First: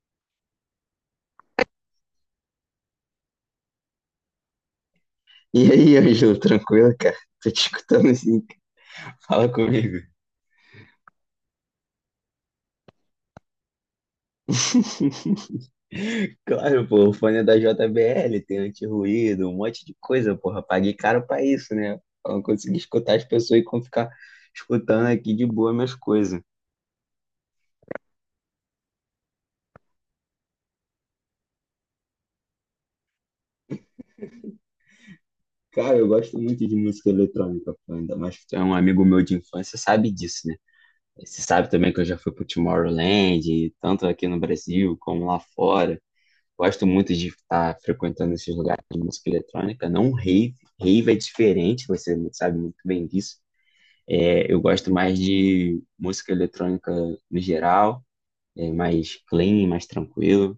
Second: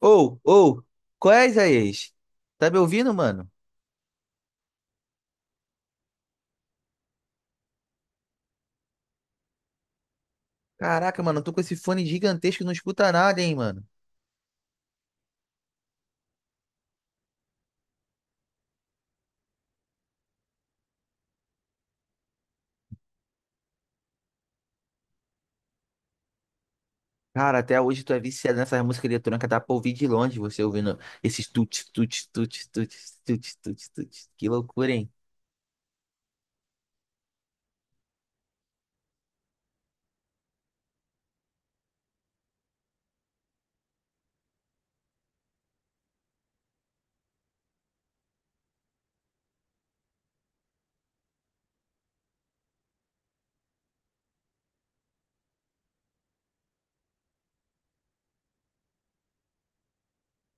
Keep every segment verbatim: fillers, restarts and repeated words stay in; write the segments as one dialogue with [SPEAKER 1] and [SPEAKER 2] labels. [SPEAKER 1] Ou, ou, qual é, Isaías? Tá me ouvindo, mano?
[SPEAKER 2] E aí, Ângelo, tranquilo, cara? Tô te escutando assim, fala comigo.
[SPEAKER 1] Caraca, mano, eu tô com esse fone gigantesco, e não escuta nada, hein, mano?
[SPEAKER 2] Claro, pô, o fone é da J B L, tem anti-ruído, um monte de coisa, porra. Paguei caro pra isso, né? Pra não conseguir escutar as pessoas e como ficar escutando aqui de boa minhas coisas.
[SPEAKER 1] Cara, até hoje tu é viciado nessa música eletrônica, dá pra ouvir de longe você ouvindo esses tut, tut, tut, tut, tut, tut, tut. Que loucura, hein?
[SPEAKER 2] Cara, eu gosto muito de música eletrônica, pô, ainda mais que tu é um amigo meu de infância, sabe disso, né? Você sabe também que eu já fui pro Tomorrowland, tanto aqui no Brasil como lá fora. Gosto muito de estar frequentando esses lugares de música eletrônica, não rave. Rave é diferente, você sabe muito bem disso. É, eu gosto mais de música eletrônica no geral, é mais clean, mais tranquilo.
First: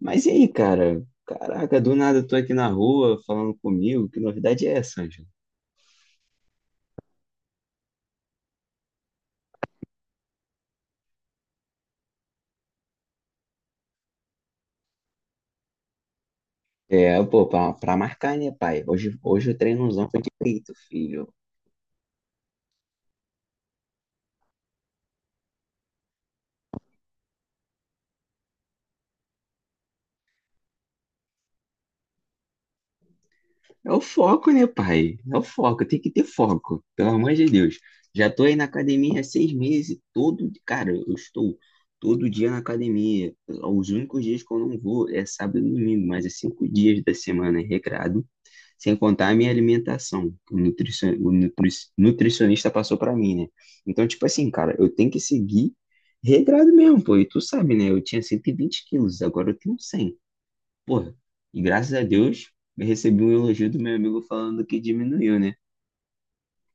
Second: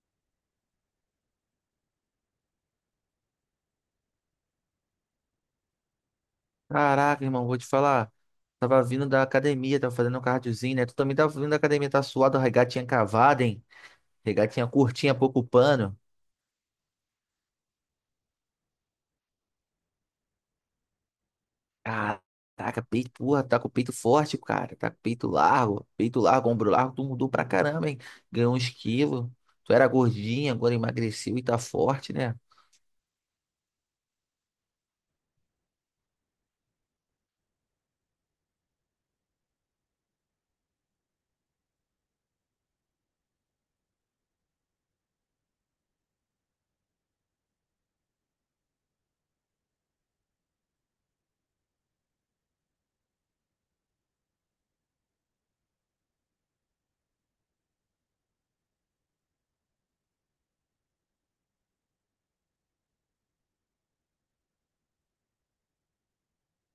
[SPEAKER 2] Mas e aí, cara? Caraca, do nada eu tô aqui na rua falando comigo. Que novidade é essa, Ângelo?
[SPEAKER 1] Caraca, irmão, vou te falar. Tava vindo da academia, tava fazendo um cardiozinho, né? Tu também tava vindo da academia, tá suado, a regatinha cavada, hein? Regatinha curtinha, pouco pano.
[SPEAKER 2] É, pô, pra, pra marcar, né, pai? Hoje, hoje o treinozão foi de peito, filho.
[SPEAKER 1] Caraca, peito, porra, tá com o peito forte, cara. Tá com o peito largo, peito largo, ombro largo. Tu mudou pra caramba, hein? Ganhou uns quilos. Tu era gordinha, agora emagreceu e tá forte, né?
[SPEAKER 2] É o foco, né, pai? É o foco, tem que ter foco, pelo amor de Deus. Já tô aí na academia há seis meses, todo, cara, eu estou todo dia na academia. Os únicos dias que eu não vou é sábado e domingo, mas é cinco dias da semana é recrado, sem contar a minha alimentação, que o, nutricion... o nutri- nutricionista passou pra mim, né? Então, tipo assim, cara, eu tenho que seguir regrado mesmo, pô, e tu sabe, né? Eu tinha cento e vinte quilos, agora eu tenho cem. Porra, e graças a Deus eu recebi um elogio do meu amigo falando que diminuiu, né?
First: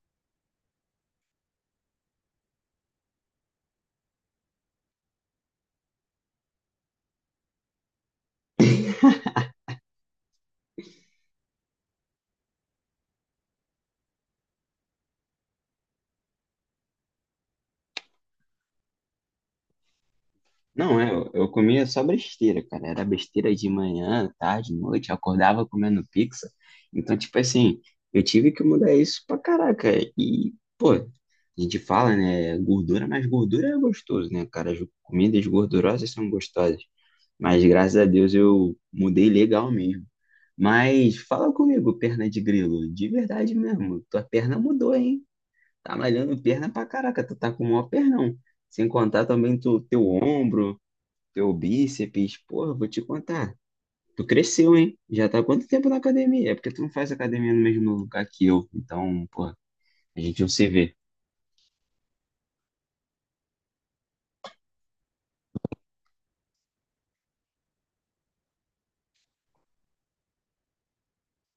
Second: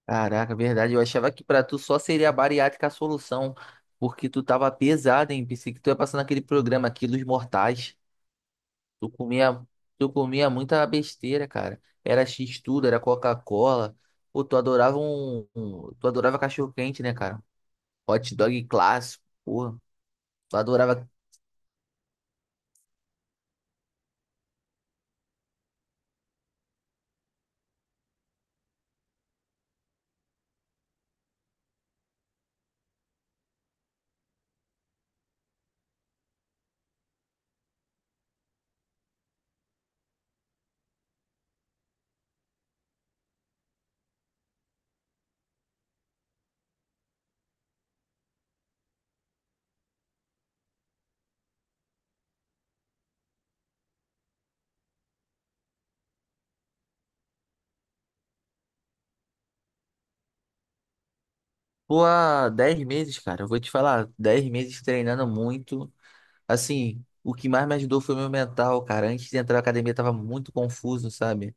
[SPEAKER 1] Caraca, verdade. Eu achava que pra tu só seria a bariátrica a solução, porque tu tava pesada, hein? Pensei que tu ia passar naquele programa Quilos Mortais. Tu comia, tu comia muita besteira, cara. Era X-tudo, era Coca-Cola. Pô, tu adorava um, um- Tu adorava cachorro-quente, né, cara? Hot dog clássico, porra. Eu
[SPEAKER 2] Não,
[SPEAKER 1] adorava.
[SPEAKER 2] é, eu, eu comia só besteira, cara. Era besteira de manhã, tarde, noite, eu acordava comendo pizza. Então, tipo assim, eu tive que mudar isso pra caraca. E, pô, a gente fala, né, gordura, mas gordura é gostoso, né, cara? As comidas gordurosas são gostosas. Mas graças a Deus eu mudei legal mesmo. Mas fala comigo, perna de grilo, de verdade mesmo, tua perna mudou, hein? Tá malhando perna pra caraca, tu tá com o maior pernão. Sem contar também tu, teu ombro, teu bíceps. Porra, vou te contar. Tu cresceu, hein? Já tá há quanto tempo na academia? É porque tu não faz academia no mesmo lugar que eu. Então, porra, a gente não se vê.
[SPEAKER 1] Pô, há dez meses, cara. Eu vou te falar, dez meses treinando muito. Assim, o que mais me ajudou foi o meu mental, cara. Antes de entrar na academia, eu tava muito confuso, sabe?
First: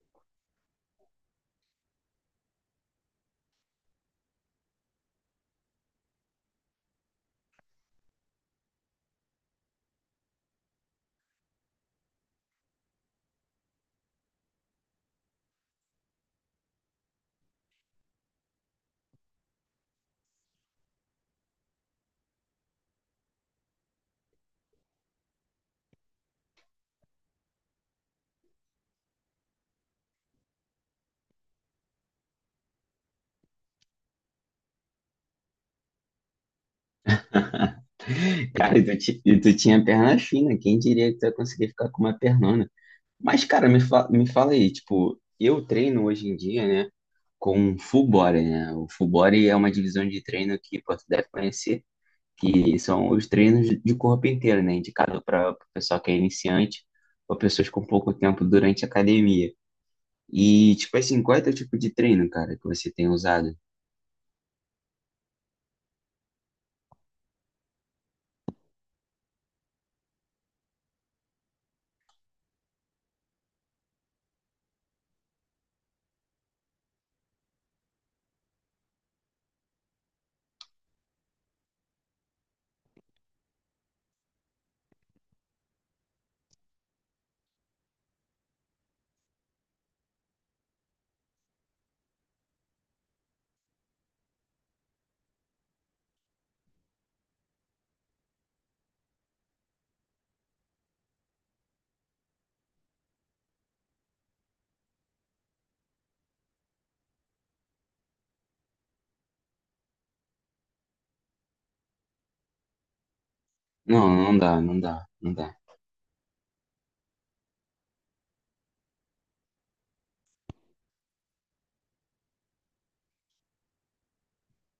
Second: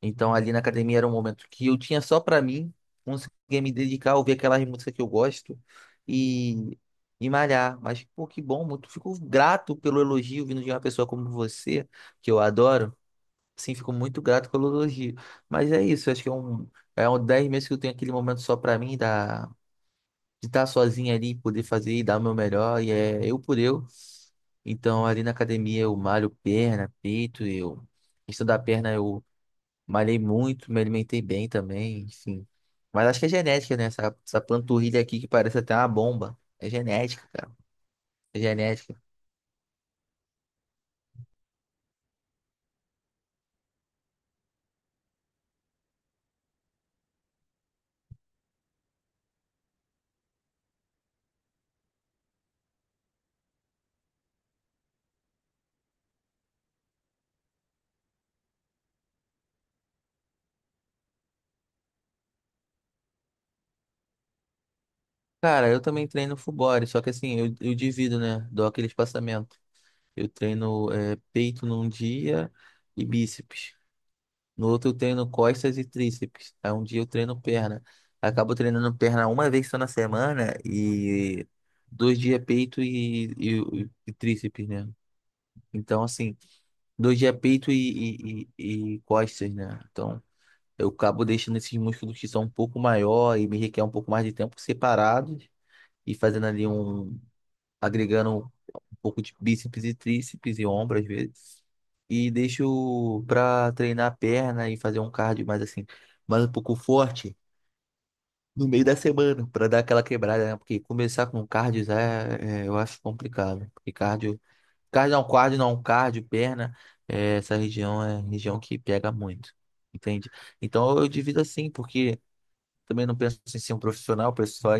[SPEAKER 1] Então, ali na academia era um momento que eu tinha só pra mim, conseguia me dedicar, ouvir aquelas músicas que eu gosto e, e malhar. Mas, pô, que bom, muito. Fico grato pelo elogio vindo de uma pessoa como você, que eu adoro. Sim, fico muito grato pelo elogio. Mas é isso, acho que é um. É um dez meses que eu tenho aquele momento só pra mim, da de estar sozinho ali, poder fazer e dar o meu melhor, e é eu por eu. Então, ali na academia eu malho perna, peito, eu... Questão da perna eu malhei muito, me alimentei bem também, enfim. Mas acho que é genética, né? Essa, essa panturrilha aqui que parece até uma bomba. É genética, cara. É
[SPEAKER 2] Cara, e
[SPEAKER 1] genética.
[SPEAKER 2] tu, ti- e tu tinha perna fina, quem diria que tu ia conseguir ficar com uma pernona? Mas, cara, me, fa me fala aí, tipo, eu treino hoje em dia, né, com full body, né? O full body é uma divisão de treino que pô, tu deve conhecer que são os treinos de corpo inteiro, né? Indicado para o pessoal que é iniciante ou pessoas com pouco tempo durante a academia. E, tipo assim, qual é teu tipo de treino, cara, que você tem usado?
[SPEAKER 1] Cara, eu também treino full body, só que assim, eu, eu divido, né? Dou aquele espaçamento. Eu treino é, peito num dia e bíceps. No outro eu treino costas e tríceps. Aí um dia eu treino perna. Acabo treinando perna uma vez só na semana e dois dias peito e, e, e tríceps, né? Então, assim, dois dias peito e, e, e, e costas, né? Então, eu acabo deixando esses músculos que são um pouco maior e me requer um pouco mais de tempo separados e fazendo ali um, agregando um pouco de bíceps e tríceps e ombro às vezes. E deixo pra treinar a perna e fazer um cardio mais assim, mais um pouco forte no meio da semana, pra dar aquela quebrada, né? Porque começar com cardio já é, é, eu acho complicado. Porque
[SPEAKER 2] Não, não
[SPEAKER 1] cardio,
[SPEAKER 2] dá, não dá,
[SPEAKER 1] cardio não,
[SPEAKER 2] não dá.
[SPEAKER 1] cardio não, cardio, perna, é, essa região é região que pega muito, entende? Então eu divido assim, porque também não penso em ser um profissional, penso só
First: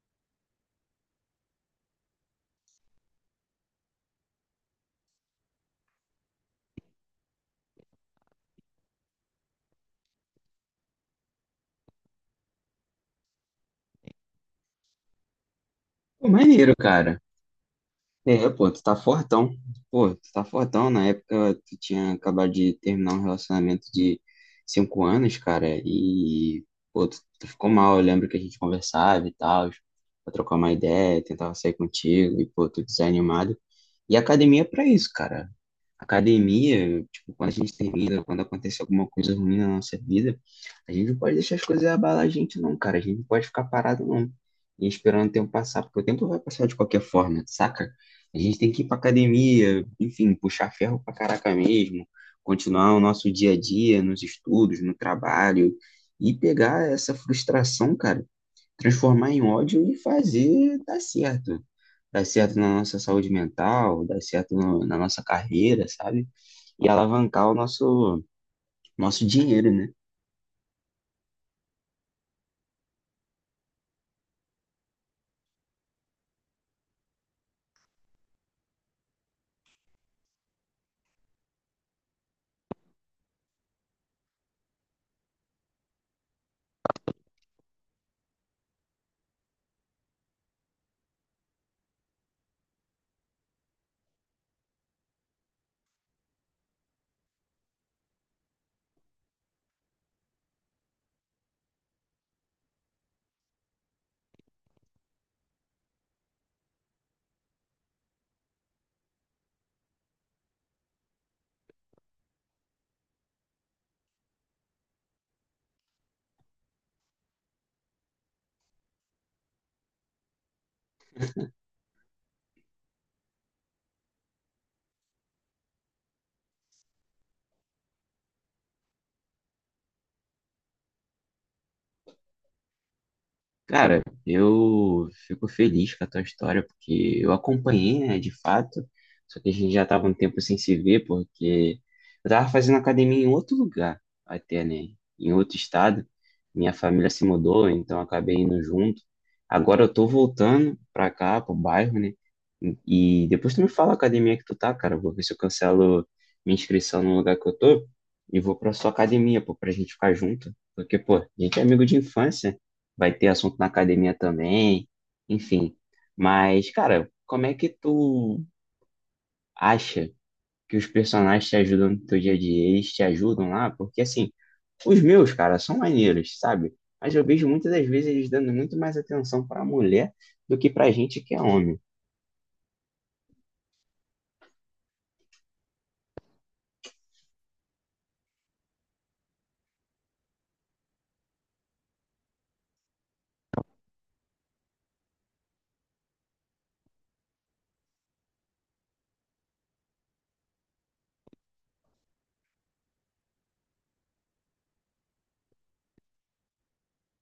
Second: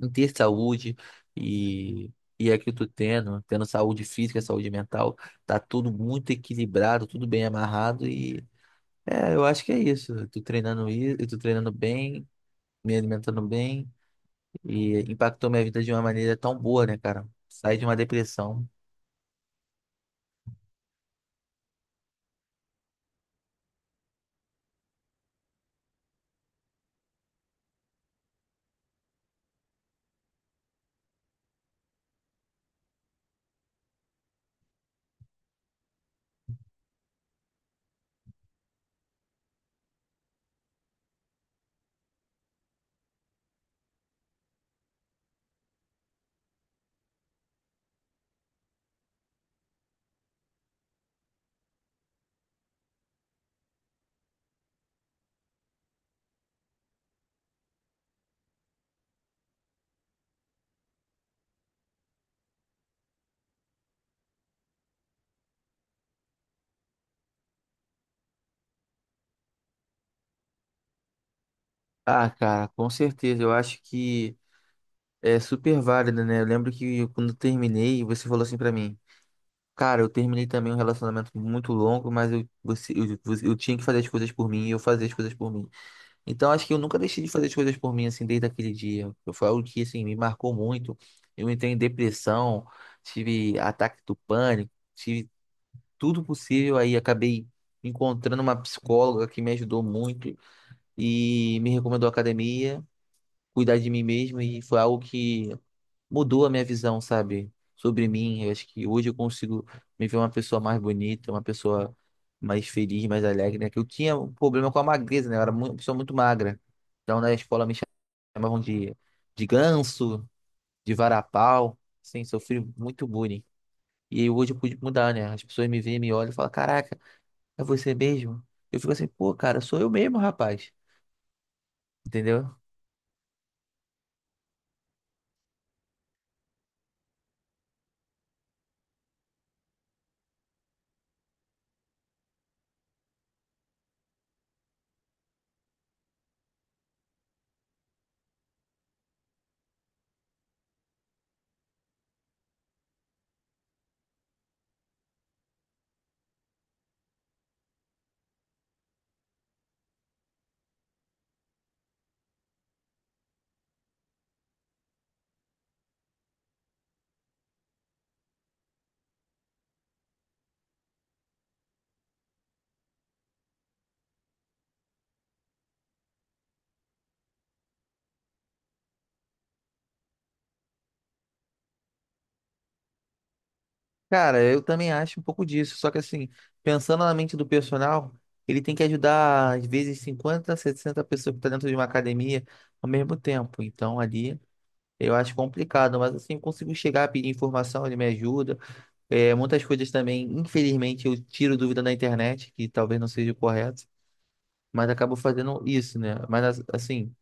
[SPEAKER 1] em ter saúde e, e é que eu tô tendo, tendo saúde física, saúde mental, tá tudo muito equilibrado, tudo bem amarrado e é, eu acho que é isso. Eu tô treinando isso, eu tô treinando bem, me alimentando bem e impactou minha vida de uma
[SPEAKER 2] Pô,
[SPEAKER 1] maneira tão
[SPEAKER 2] maneiro,
[SPEAKER 1] boa, né,
[SPEAKER 2] cara.
[SPEAKER 1] cara? Saí de uma
[SPEAKER 2] É,
[SPEAKER 1] depressão.
[SPEAKER 2] pô, tu tá fortão. Pô, tu tá fortão. Na época, tu tinha acabado de terminar um relacionamento de cinco anos, cara, e, pô, tu, tu ficou mal. Eu lembro que a gente conversava e tal, pra trocar uma ideia, tentava sair contigo, e, pô, tu desanimado. E a academia é pra isso, cara. Academia, tipo, quando a gente termina, quando acontece alguma coisa ruim na nossa vida, a gente não pode deixar as coisas abalar a gente, não, cara. A gente não pode ficar parado, não. E esperando o tempo passar, porque o tempo vai passar de qualquer forma, saca? A gente tem que ir pra academia, enfim, puxar ferro pra caraca mesmo, continuar o nosso dia a dia, nos estudos, no trabalho, e pegar essa frustração, cara, transformar em ódio e fazer dar certo dar certo na nossa saúde mental, dar certo no- na nossa carreira, sabe? E alavancar o nosso, nosso dinheiro, né?
[SPEAKER 1] Ah, cara, com certeza, eu acho que é super válido, né? Eu lembro que quando eu terminei, você falou assim pra mim. Cara, eu terminei também um relacionamento muito longo, mas eu, você, eu, você- eu tinha que fazer as coisas por mim e eu fazia as coisas por mim. Então, acho que eu nunca deixei de fazer as coisas por mim, assim, desde aquele dia. Foi algo que, assim, me marcou muito. Eu entrei em depressão, tive ataque do pânico, tive tudo possível. Aí, acabei encontrando uma psicóloga que me ajudou muito e me recomendou a academia, cuidar de mim mesmo. E foi algo que mudou a minha visão, sabe, sobre mim. Eu acho que hoje eu consigo me ver uma pessoa mais bonita, uma pessoa mais feliz, mais alegre, né? Que eu tinha um problema com a magreza, né? Eu era mu- uma pessoa muito magra. Então, na escola me chamavam de, de ganso, de varapau, assim, sofri muito bullying. E aí hoje eu pude mudar, né? As pessoas me veem, me olham e falam, caraca, é você mesmo? Eu fico assim, pô, cara, sou eu mesmo, rapaz. Entendeu?
[SPEAKER 2] Cara, eu fico feliz com a tua história, porque eu acompanhei, né, de fato, só que a gente já tava um tempo sem se ver, porque eu tava fazendo academia em outro lugar, até, né, em outro estado, minha família se mudou, então eu acabei indo junto, agora eu tô voltando pra cá, pro bairro, né, e depois tu me fala a academia que tu tá, cara, eu vou ver se eu cancelo minha inscrição no lugar que eu tô, e vou pra sua academia, pô, pra gente ficar junto, porque, pô, a gente é amigo de infância, vai ter assunto na academia também, enfim. Mas, cara, como é que tu acha que os personagens te ajudam no teu dia a dia? Eles te ajudam lá? Porque, assim, os meus, cara, são maneiros, sabe? Mas eu vejo muitas das vezes eles dando muito mais atenção pra mulher do que pra gente que é homem.
[SPEAKER 1] Cara, eu também acho um pouco disso, só que assim, pensando na mente do personal, ele tem que ajudar às vezes cinquenta sessenta pessoas que estão dentro de uma academia ao mesmo tempo. Então ali eu acho complicado, mas assim, eu consigo chegar a pedir informação, ele me ajuda. É, muitas coisas também, infelizmente, eu tiro dúvida na internet, que talvez não seja o correto, mas acabo fazendo isso, né? Mas as- assim,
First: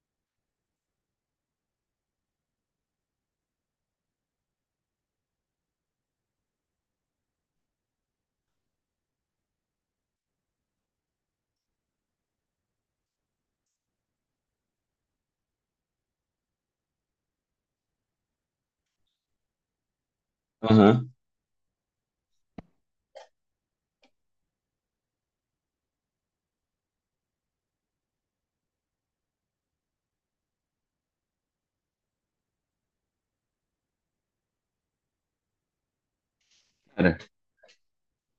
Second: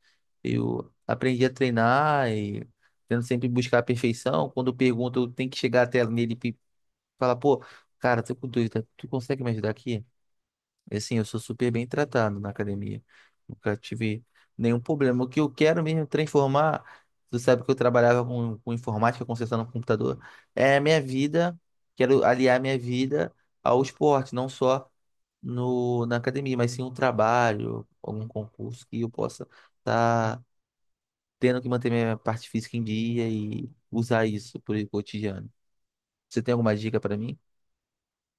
[SPEAKER 1] eu aprendi a treinar e tento sempre buscar a perfeição. Quando eu pergunto, eu tenho que chegar até nele. Fala, pô, cara, tô com dúvida, tu consegue me ajudar aqui? E, assim, eu sou super bem tratado na academia. Nunca tive nenhum problema. O que eu quero mesmo é transformar, tu sabe que eu trabalhava com, com informática, consertando computador, é a minha
[SPEAKER 2] Aham.
[SPEAKER 1] vida, quero aliar minha vida ao esporte, não só no, na academia, mas sim um trabalho, algum concurso que eu possa estar tendo que manter minha parte física em dia e usar isso pro cotidiano. Você tem alguma dica para
[SPEAKER 2] Cara,
[SPEAKER 1] mim?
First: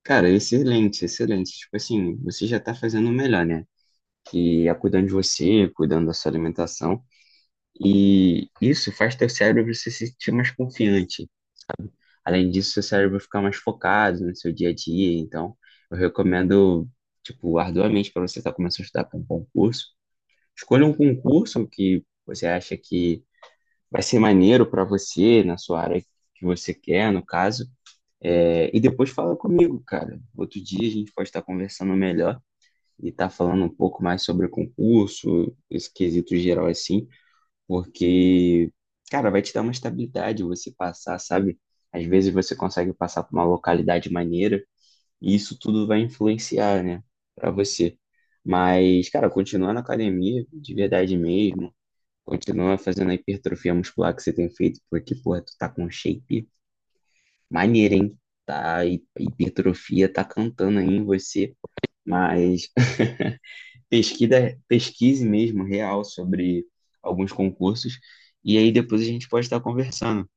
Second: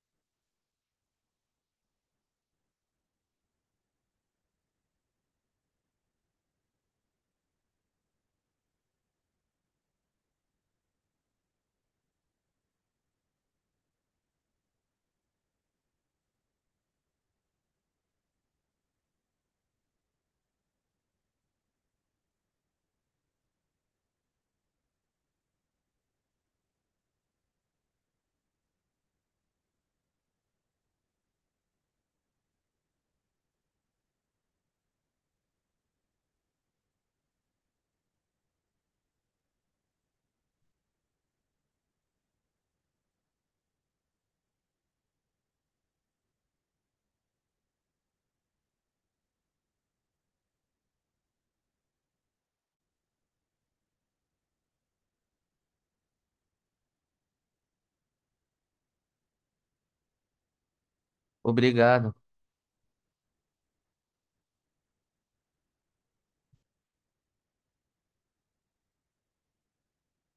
[SPEAKER 2] cara, excelente, excelente. Tipo assim, você já tá fazendo o melhor, né? Que é cuidando de você, cuidando da sua alimentação. E isso faz teu cérebro se sentir mais confiante. Além disso, seu cérebro fica mais focado no seu dia a dia. Então, eu recomendo, tipo, arduamente para você estar começando a estudar para um concurso. Escolha um concurso que você acha que vai ser maneiro para você, na sua área que você quer, no caso. É, e depois fala comigo, cara. Outro dia a gente pode estar conversando melhor e estar falando um pouco mais sobre o concurso, esse quesito geral assim. Porque, cara, vai te dar uma estabilidade você passar, sabe? Às vezes você consegue passar por uma localidade maneira e isso tudo vai influenciar, né, pra você. Mas, cara, continua na academia de verdade mesmo, continua fazendo a hipertrofia muscular que você tem feito, porque, porra, tu tá com um shape maneiro, hein? Tá, a hi- a hipertrofia tá cantando aí em você,
[SPEAKER 1] Obrigado.
[SPEAKER 2] mas pesquisa, pesquise mesmo, real, sobre alguns concursos, e aí depois a gente pode estar conversando.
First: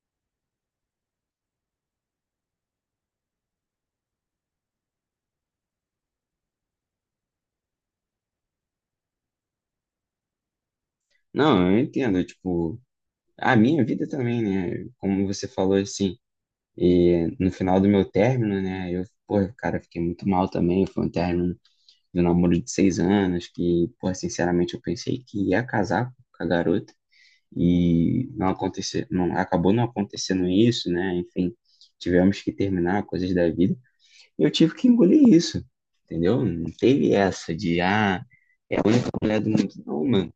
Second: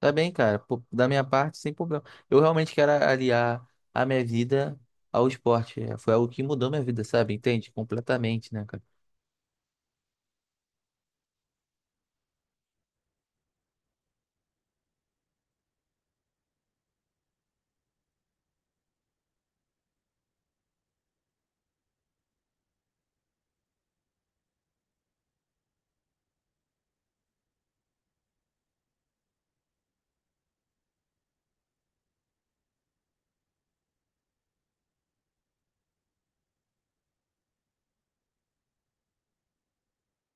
[SPEAKER 1] Tá bem, cara. Pô, da minha parte, sem problema. Eu realmente quero aliar a minha vida ao esporte. É, foi algo que mudou minha vida, sabe? Entende? Completamente, né, cara?
[SPEAKER 2] Não, eu entendo, tipo, a minha vida também, né? Como você falou assim, e no final do meu término, né? Eu, pô, cara, fiquei muito mal também. Foi um término de um namoro de seis anos, que, pô, sinceramente eu pensei que ia casar com a garota, e não aconteceu, não, acabou não acontecendo isso, né? Enfim, tivemos que terminar coisas da vida. Eu tive que engolir isso, entendeu? Não teve essa de, ah, é a única mulher do mundo. Não, mano.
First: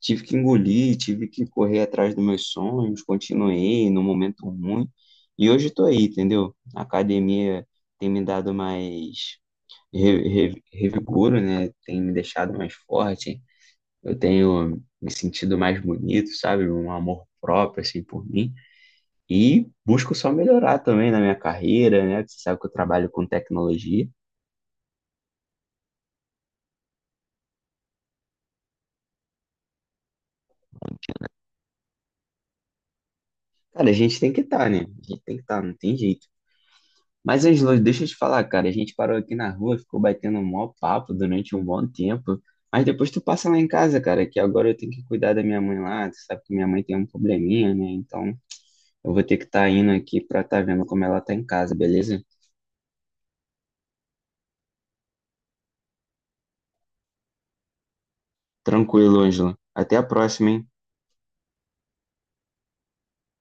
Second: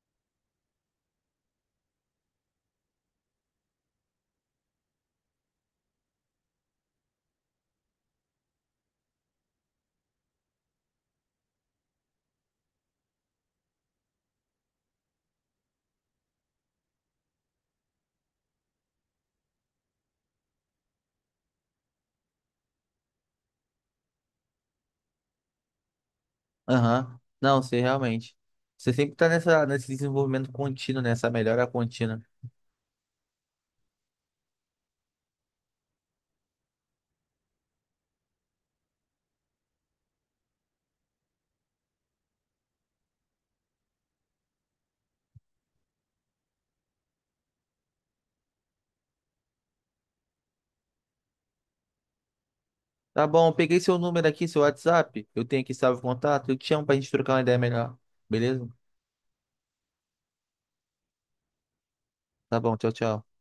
[SPEAKER 2] Tive que engolir, tive que correr atrás dos meus sonhos, continuei no momento ruim. E hoje tô aí, entendeu? A academia tem me dado mais re- re- revigoro, né? Tem me deixado mais forte. Eu tenho me sentido mais bonito, sabe? Um amor próprio, assim, por mim. E busco só melhorar também na minha carreira, né? Você sabe que eu trabalho com tecnologia.
[SPEAKER 1] Aham. Não, você realmente. Você sempre tá nessa, nesse desenvolvimento contínuo, nessa melhora contínua.
[SPEAKER 2] Cara, a gente tem que estar, né? A gente tem que estar, não tem jeito. Mas, Angelo, deixa eu te falar, cara. A gente parou aqui na rua, ficou batendo um maior papo durante um bom tempo. Mas depois tu passa lá em casa, cara, que agora eu tenho que cuidar da minha mãe lá. Tu sabe que minha mãe tem um probleminha, né? Então eu vou ter que estar indo aqui pra estar vendo como ela tá em casa, beleza?
[SPEAKER 1] Tá bom, eu peguei seu número aqui, seu WhatsApp. Eu tenho aqui salvo contato. Eu te chamo pra gente trocar uma ideia melhor. Beleza?
[SPEAKER 2] Tranquilo, Ângelo. Até a próxima, hein?
[SPEAKER 1] Tá bom, tchau, tchau.